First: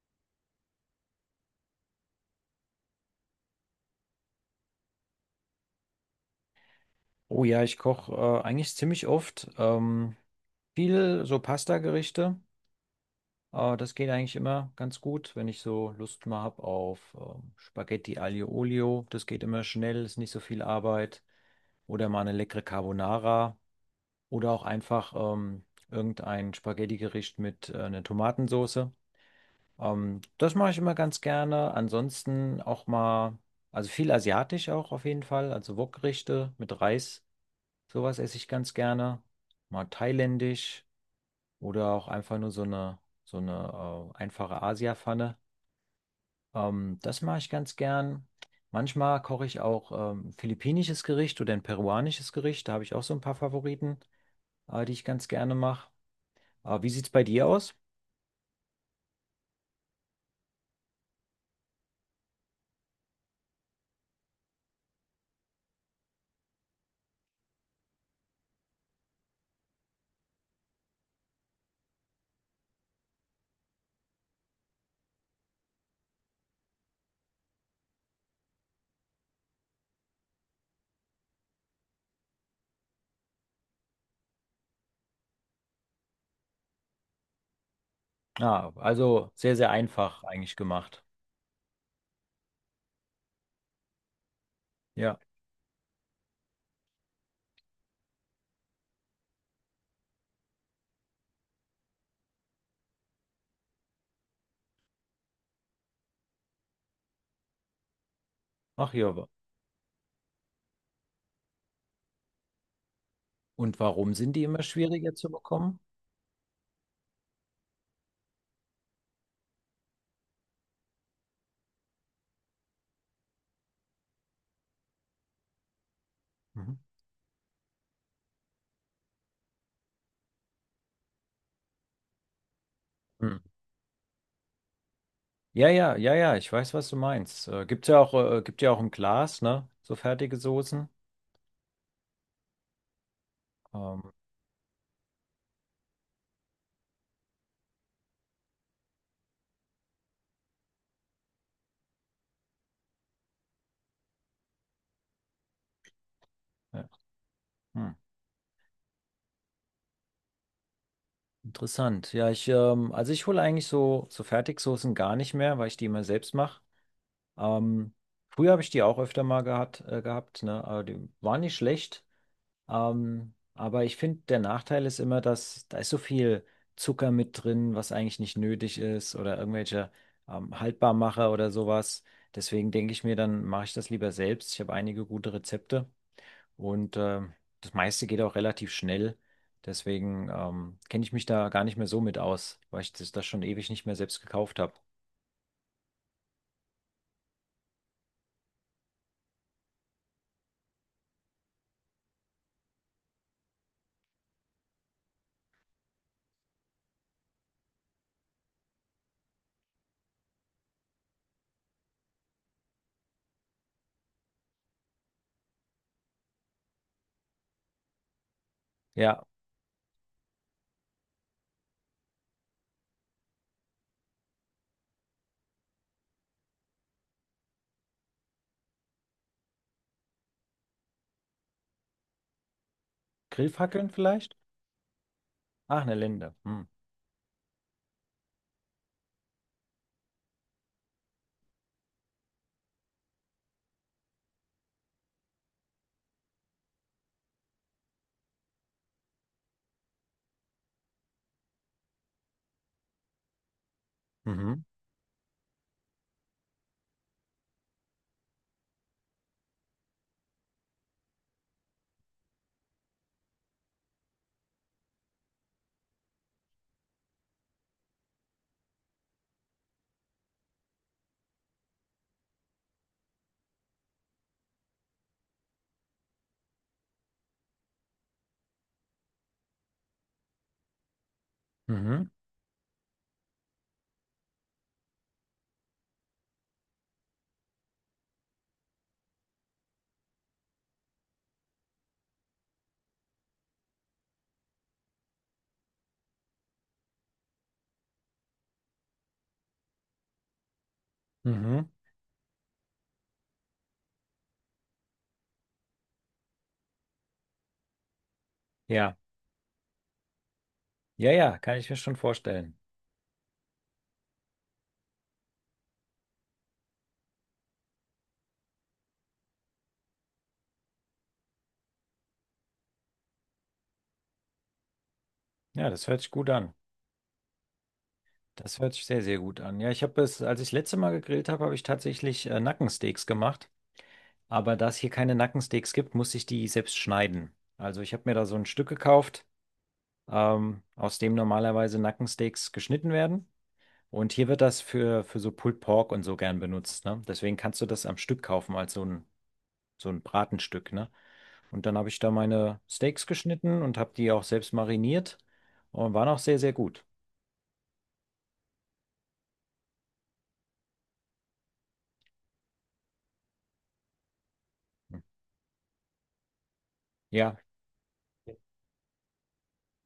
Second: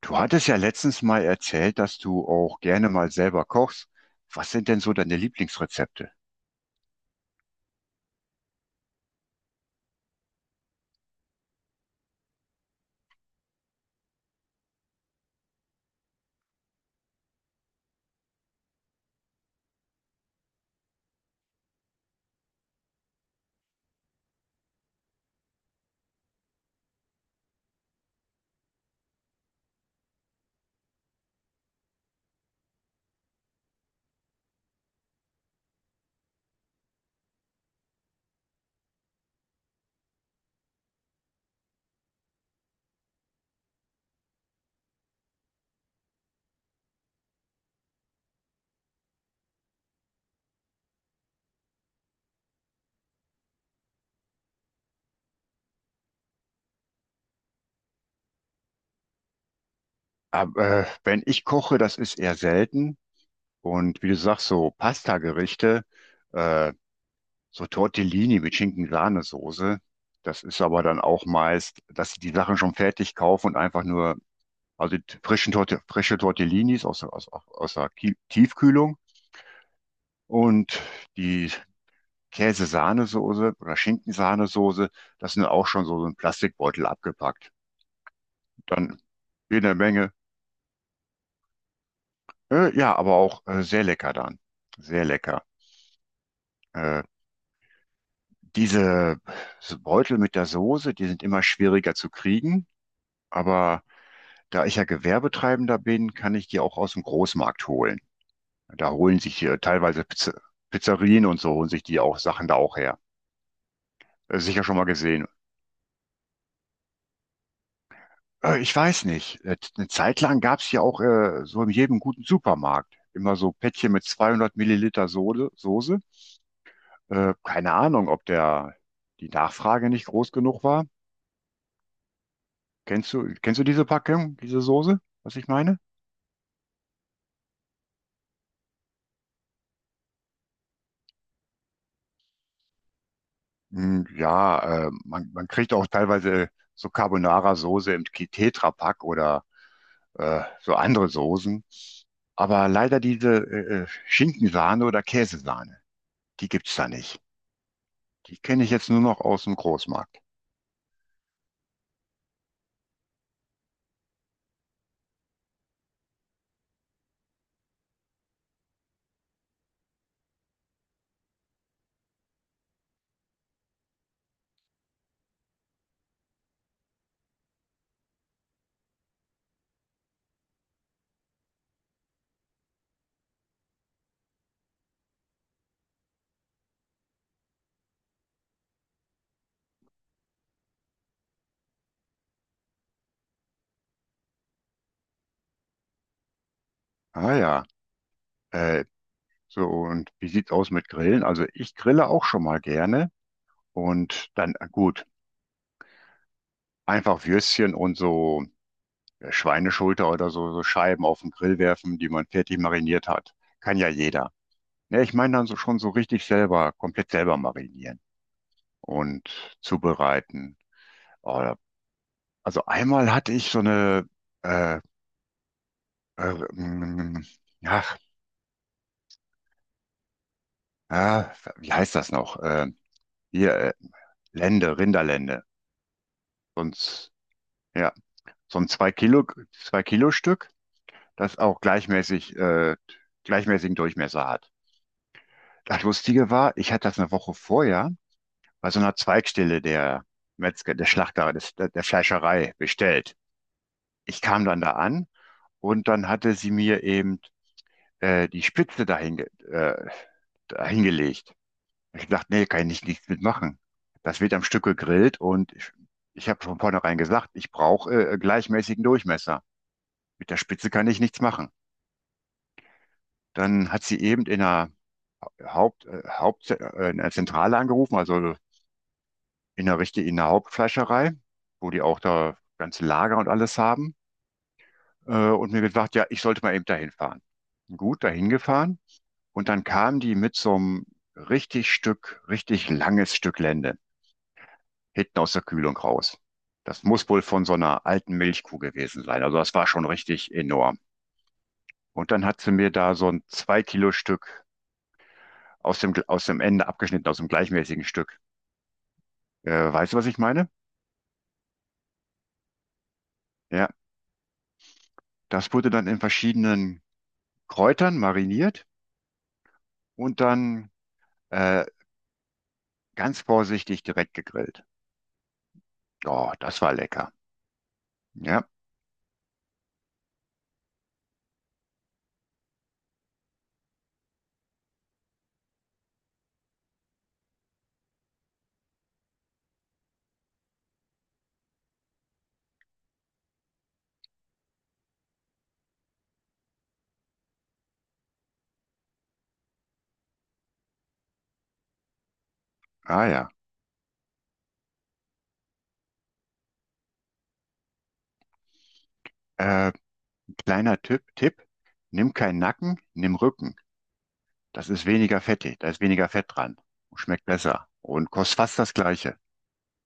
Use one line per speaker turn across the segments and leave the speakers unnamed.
Du hattest ja letztens mal erzählt, dass du auch gerne mal selber kochst. Was sind denn so deine Lieblingsrezepte?
Oh ja, ich koche eigentlich ziemlich oft. Viel so Pasta-Gerichte. Das geht eigentlich immer ganz gut, wenn ich so Lust mal habe auf Spaghetti Aglio Olio. Das geht immer schnell, ist nicht so viel Arbeit. Oder mal eine leckere Carbonara. Oder auch einfach irgendein Spaghetti-Gericht mit einer Tomatensauce. Das mache ich immer ganz gerne. Ansonsten auch mal, also viel asiatisch auch auf jeden Fall. Also Wokgerichte mit Reis. Sowas esse ich ganz gerne. Mal thailändisch oder auch einfach nur so eine einfache Asia-Pfanne. Das mache ich ganz gern. Manchmal koche ich auch ein philippinisches Gericht oder ein peruanisches Gericht. Da habe ich auch so ein paar Favoriten, die ich ganz gerne mache. Wie sieht es bei dir aus?
Aber, wenn ich koche, das ist eher selten. Und wie du sagst, so Pasta-Gerichte, äh, So Tortellini mit Schinken-Sahnesoße. Das ist aber dann auch meist, dass sie die Sachen schon fertig kaufen und einfach nur, also die frische Tortellinis aus der Tiefkühlung und die Käse-Sahnesoße oder Schinken-Sahnesoße, das sind auch schon so ein Plastikbeutel abgepackt.
Ah,
Dann
also sehr, sehr
jede Menge,
einfach eigentlich gemacht.
ja, aber auch sehr lecker dann. Sehr
Ja.
lecker. Äh, Diese Beutel mit der Soße, die sind immer schwieriger zu kriegen, aber da ich ja Gewerbetreibender bin, kann ich die auch aus dem Großmarkt holen. Da
Ach ja.
holen
wa-
sich hier teilweise Pizzerien und so holen sich die auch Sachen da auch her.
Und warum sind die immer
Sicher schon mal
schwieriger
gesehen.
zu bekommen?
Ich weiß nicht. Eine Zeit lang gab es ja auch so in jedem guten Supermarkt immer so Päckchen mit 200 Milliliter Soße.
Mhm.
Keine Ahnung, ob der die Nachfrage nicht groß genug war. Kennst du,
Hm.
kennst du diese Packung, diese Soße, was ich
Ja,
meine?
ja, ja, ja, ich weiß, was du meinst. Gibt's ja auch, gibt ja auch im Glas, ne? So fertige Soßen.
Hm,
Ähm,
ja, man kriegt auch teilweise so Carbonara-Soße im Tetrapack oder so andere Soßen. Aber leider diese Schinkensahne oder Käsesahne, die gibt's
ja.
da nicht.
Hm.
Die kenne ich jetzt nur noch aus dem Großmarkt.
Interessant. Ja, ich, also ich hole eigentlich so Fertigsoßen gar nicht mehr, weil ich die immer selbst mache. Ähm, Früher habe ich die auch öfter mal gehabt, ne? Aber die waren nicht schlecht. Aber ich finde, der Nachteil ist immer, dass da ist so viel Zucker mit drin, was eigentlich nicht nötig ist oder irgendwelche Haltbarmacher oder sowas. Deswegen denke ich mir, dann mache ich das lieber selbst. Ich habe einige gute Rezepte und das meiste geht auch relativ schnell. Deswegen kenne ich mich da gar nicht mehr so mit aus, weil ich das schon ewig nicht mehr selbst gekauft habe.
Ah ja, äh, so und wie sieht's aus mit Grillen? Also ich grille auch schon mal gerne und dann gut, einfach Würstchen und so Schweineschulter oder so, so Scheiben auf den Grill werfen, die man fertig mariniert hat. Kann ja jeder. Ja, ich meine dann so schon so richtig selber, komplett selber marinieren
Ja,
und zubereiten. Oh, also einmal hatte ich so eine, äh, äh, mm, ach, ja, wie heißt das noch? Hier, äh,
Grillfackeln vielleicht?
Lende, Rinderlende.
Ach, eine Linde. Hm.
Sonst, ja, so ein zwei Kilo, zwei Kilo Stück, das auch gleichmäßigen Durchmesser hat. Das Lustige war, ich hatte das eine Woche vorher bei so einer Zweigstelle der Metzger, der Schlachter, des, der, der Fleischerei bestellt. Ich kam dann
Mhm.
da an und dann hatte sie mir eben die Spitze dahingelegt. Ich dachte, nee, kann ich nicht, nichts mitmachen. Das wird am Stück gegrillt und ich habe von vornherein gesagt, ich brauche gleichmäßigen Durchmesser. Mit der Spitze kann ich nichts machen. Dann hat sie eben in der in der Zentrale angerufen, also in der richtigen, in der Hauptfleischerei, wo die auch
Mhm.
da ganze Lager und alles haben, und mir gesagt, ja, ich sollte mal eben dahin fahren. Gut, dahin gefahren. Und dann kamen die mit so einem richtig langes Stück Lende hinten aus der Kühlung raus. Das muss wohl von so einer alten Milchkuh gewesen sein. Also das war schon richtig enorm.
Mhm.
Und dann hat sie mir da so ein zwei Kilo Stück aus aus dem Ende abgeschnitten, aus dem gleichmäßigen Stück.
Ja,
Weißt du, was ich meine?
ja, ja, kann ich mir schon vorstellen.
Ja, das wurde dann in verschiedenen Kräutern mariniert und dann äh, ganz vorsichtig direkt gegrillt.
Ja, das hört sich gut
Oh,
an.
das war lecker. Ja,
Das hört sich sehr, sehr gut an. Ja, ich habe es, als ich das letzte Mal gegrillt habe, habe ich tatsächlich Nackensteaks gemacht. Aber da es hier keine Nackensteaks gibt, muss ich die selbst schneiden. Also ich habe mir da so ein Stück gekauft, aus dem normalerweise Nackensteaks geschnitten werden. Und hier wird das für so Pulled Pork und so gern benutzt, ne? Deswegen kannst du das am Stück kaufen, als so ein Bratenstück, ne? Und dann habe ich da meine
ah
Steaks
ja.
geschnitten und habe die auch selbst mariniert und waren auch sehr, sehr gut.
Äh, Kleiner Tipp, nimm keinen Nacken, nimm Rücken. Das ist
Hm.
weniger fettig, da ist weniger Fett dran. Und schmeckt
Ja.
besser und kostet fast das Gleiche.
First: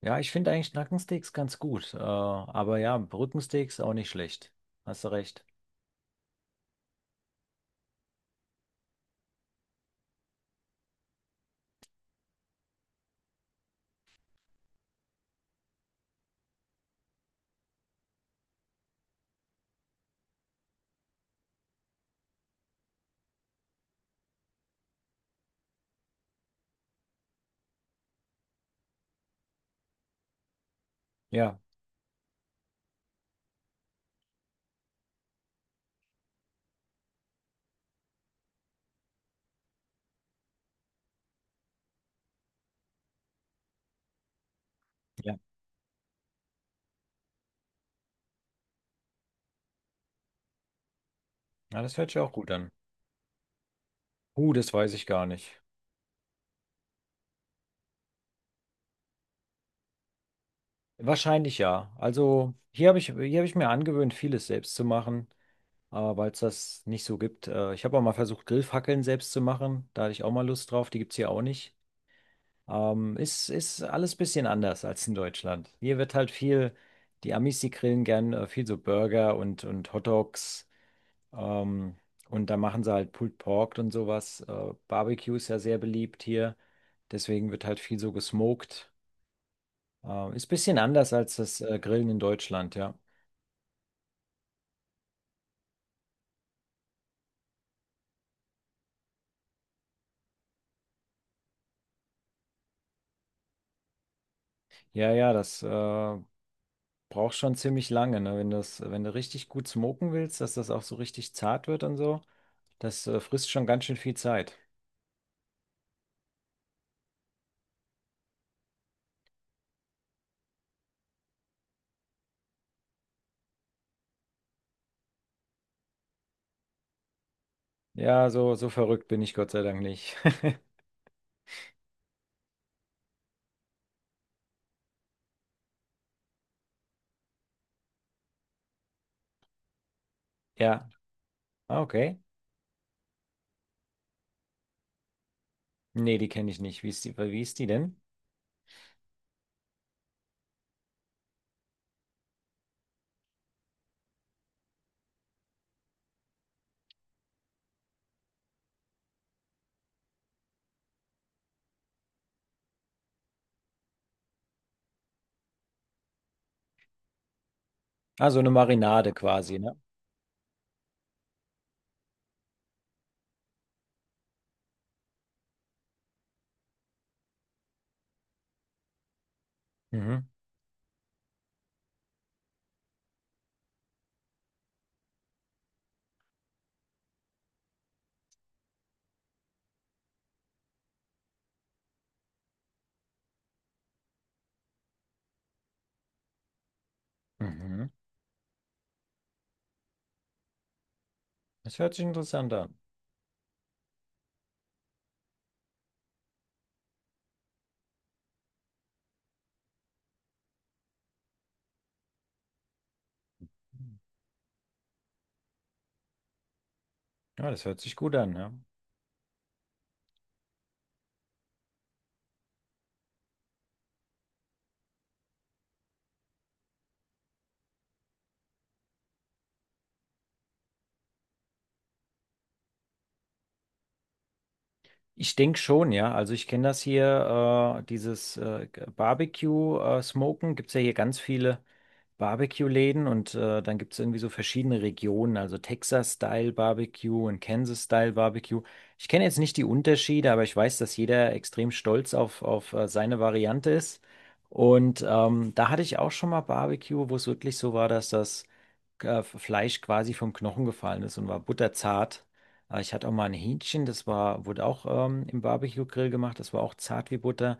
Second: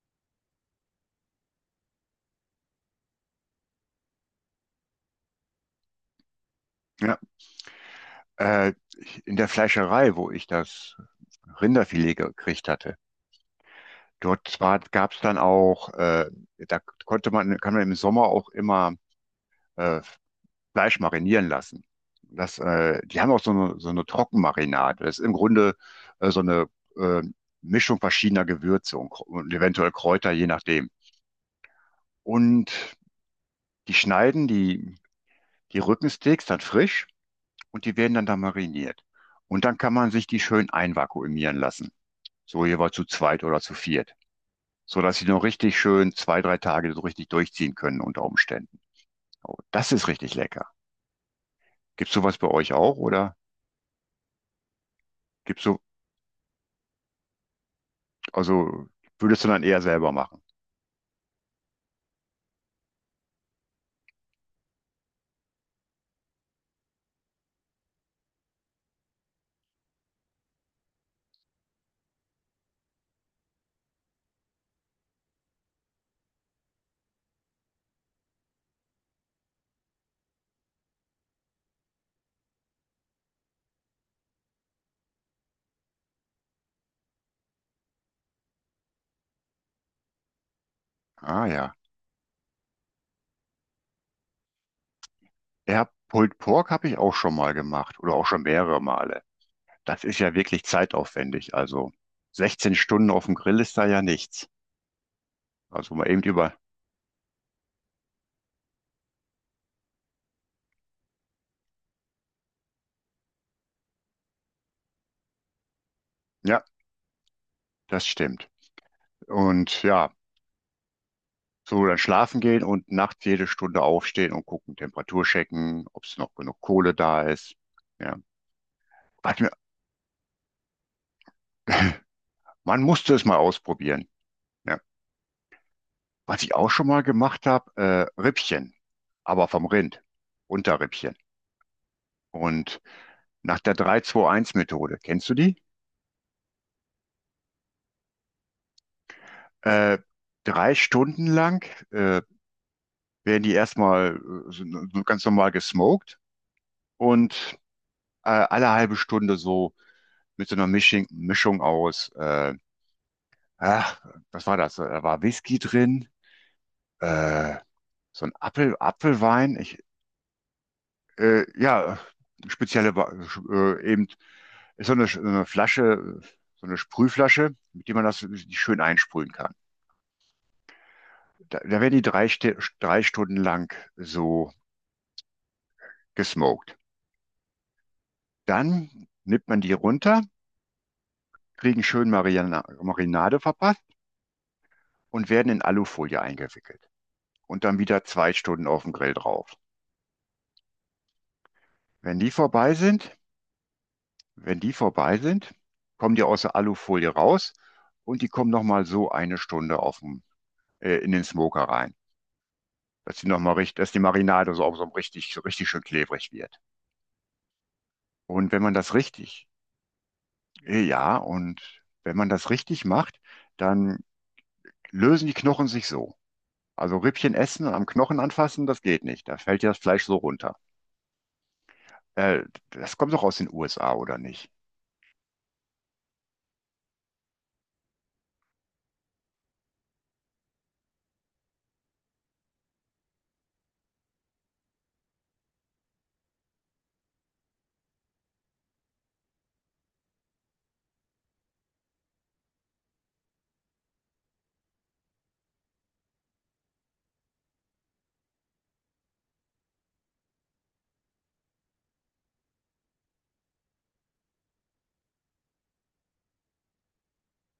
Ja, ich finde eigentlich Nackensteaks ganz gut. Aber ja, Rückensteaks auch nicht schlecht. Hast du recht.
Ja, äh, in der Fleischerei, wo ich das Rinderfilet gekriegt hatte, dort zwar gab es dann da konnte kann man im Sommer auch immer äh, Fleisch marinieren lassen. Die haben auch so eine Trockenmarinade. Das ist im Grunde so eine äh, Mischung verschiedener Gewürze und eventuell Kräuter, je nachdem.
Ja,
Und die die Rückensteaks dann frisch und die werden dann da mariniert. Und dann kann man sich die schön einvakuumieren lassen. So jeweils zu zweit oder zu viert. So dass sie
ja.
noch richtig schön zwei, drei Tage so richtig durchziehen können unter Umständen. Oh, das ist richtig lecker.
Ja, das hört
Gibt's
sich auch
sowas bei
gut an.
euch auch oder
Das weiß ich gar nicht.
gibt's so, also würdest du dann eher selber machen?
Wahrscheinlich ja. Also hier habe ich mir angewöhnt, vieles selbst zu machen, weil es das nicht so gibt. Ich habe auch mal versucht, Grillfackeln selbst zu machen. Da hatte ich auch mal Lust drauf. Die gibt es hier auch nicht. Ist alles ein bisschen anders als in Deutschland. Hier wird halt viel, die Amis, die grillen gern viel so Burger und Hot Dogs. Ähm, und da machen sie halt Pulled Pork und sowas. Barbecue ist ja sehr beliebt hier. Deswegen wird halt viel so gesmoked. Ist ein bisschen anders als
Ah
das
ja.
Grillen in Deutschland, ja.
Ja, Pulled Pork habe ich auch schon mal gemacht oder auch schon mehrere Male. Das ist ja wirklich zeitaufwendig. Also 16 Stunden auf dem Grill ist da ja nichts.
Ja, ja, das
Also mal eben über.
braucht schon ziemlich lange, ne? Wenn das, wenn du richtig gut smoken willst, dass das auch so richtig zart wird und so, das frisst schon ganz schön viel Zeit.
Ja, das stimmt. Und ja, so dann schlafen gehen und nachts jede Stunde aufstehen und gucken, Temperatur checken, ob es noch genug Kohle da ist. Ja,
Ja, so, so verrückt bin ich
was
Gott
mir,
sei Dank nicht.
man musste es mal ausprobieren. Ja, was ich auch schon mal gemacht habe, Rippchen, aber vom Rind,
Ja,
Unterrippchen.
ah, okay.
Und nach der drei zwei eins methode kennst du die?
Nee, die kenne ich nicht. Wie ist die denn?
Äh, Drei Stunden lang äh, werden die erstmal äh, so, so ganz normal gesmoked und alle halbe Stunde so mit so einer Mischung aus, ach, was war das? Da war Whisky drin, äh,
Ah, so eine Marinade
Apfelwein.
quasi, ne?
Ja, spezielle, Wa- eben ist so eine Flasche, so eine Sprühflasche, mit der man das schön einsprühen kann.
Mhm.
Da werden die drei Stunden lang so gesmoked. Dann nimmt man die runter, kriegen schön Marinade verpasst und werden in Alufolie eingewickelt. Und dann
Mhm.
wieder zwei Stunden auf dem Grill drauf.
Das hört sich
Wenn die
interessant
vorbei
an.
sind, wenn die vorbei sind, kommen die aus der Alufolie raus und die kommen nochmal so eine Stunde auf in den Smoker rein, dass die dass die Marinade so richtig schön klebrig wird.
Ja, das hört sich gut an,
Und
ja.
wenn man das richtig macht, dann lösen die Knochen sich so. Also Rippchen essen und am Knochen anfassen, das geht nicht. Da fällt ja das Fleisch so runter. Äh, Das kommt doch aus den USA, oder nicht?
Ich denke schon, ja. Also ich kenne das hier, dieses Barbecue-Smoken. Gibt es ja hier ganz viele Barbecue-Läden und dann gibt es irgendwie so verschiedene Regionen, also Texas-Style-Barbecue und Kansas-Style-Barbecue. Ich kenne jetzt nicht die Unterschiede, aber ich weiß, dass jeder extrem stolz auf seine Variante ist. Und da hatte ich auch schon mal Barbecue, wo es wirklich so war, dass das Fleisch quasi vom Knochen gefallen ist und war butterzart. Ich hatte auch mal ein Hähnchen, das war, wurde auch im Barbecue-Grill gemacht, das war auch zart wie Butter.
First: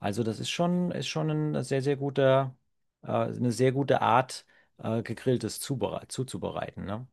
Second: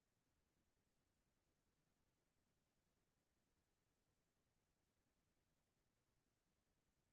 Also das ist schon ein sehr, sehr guter, eine sehr gute Art, gegrilltes zubere- zuzubereiten, ne?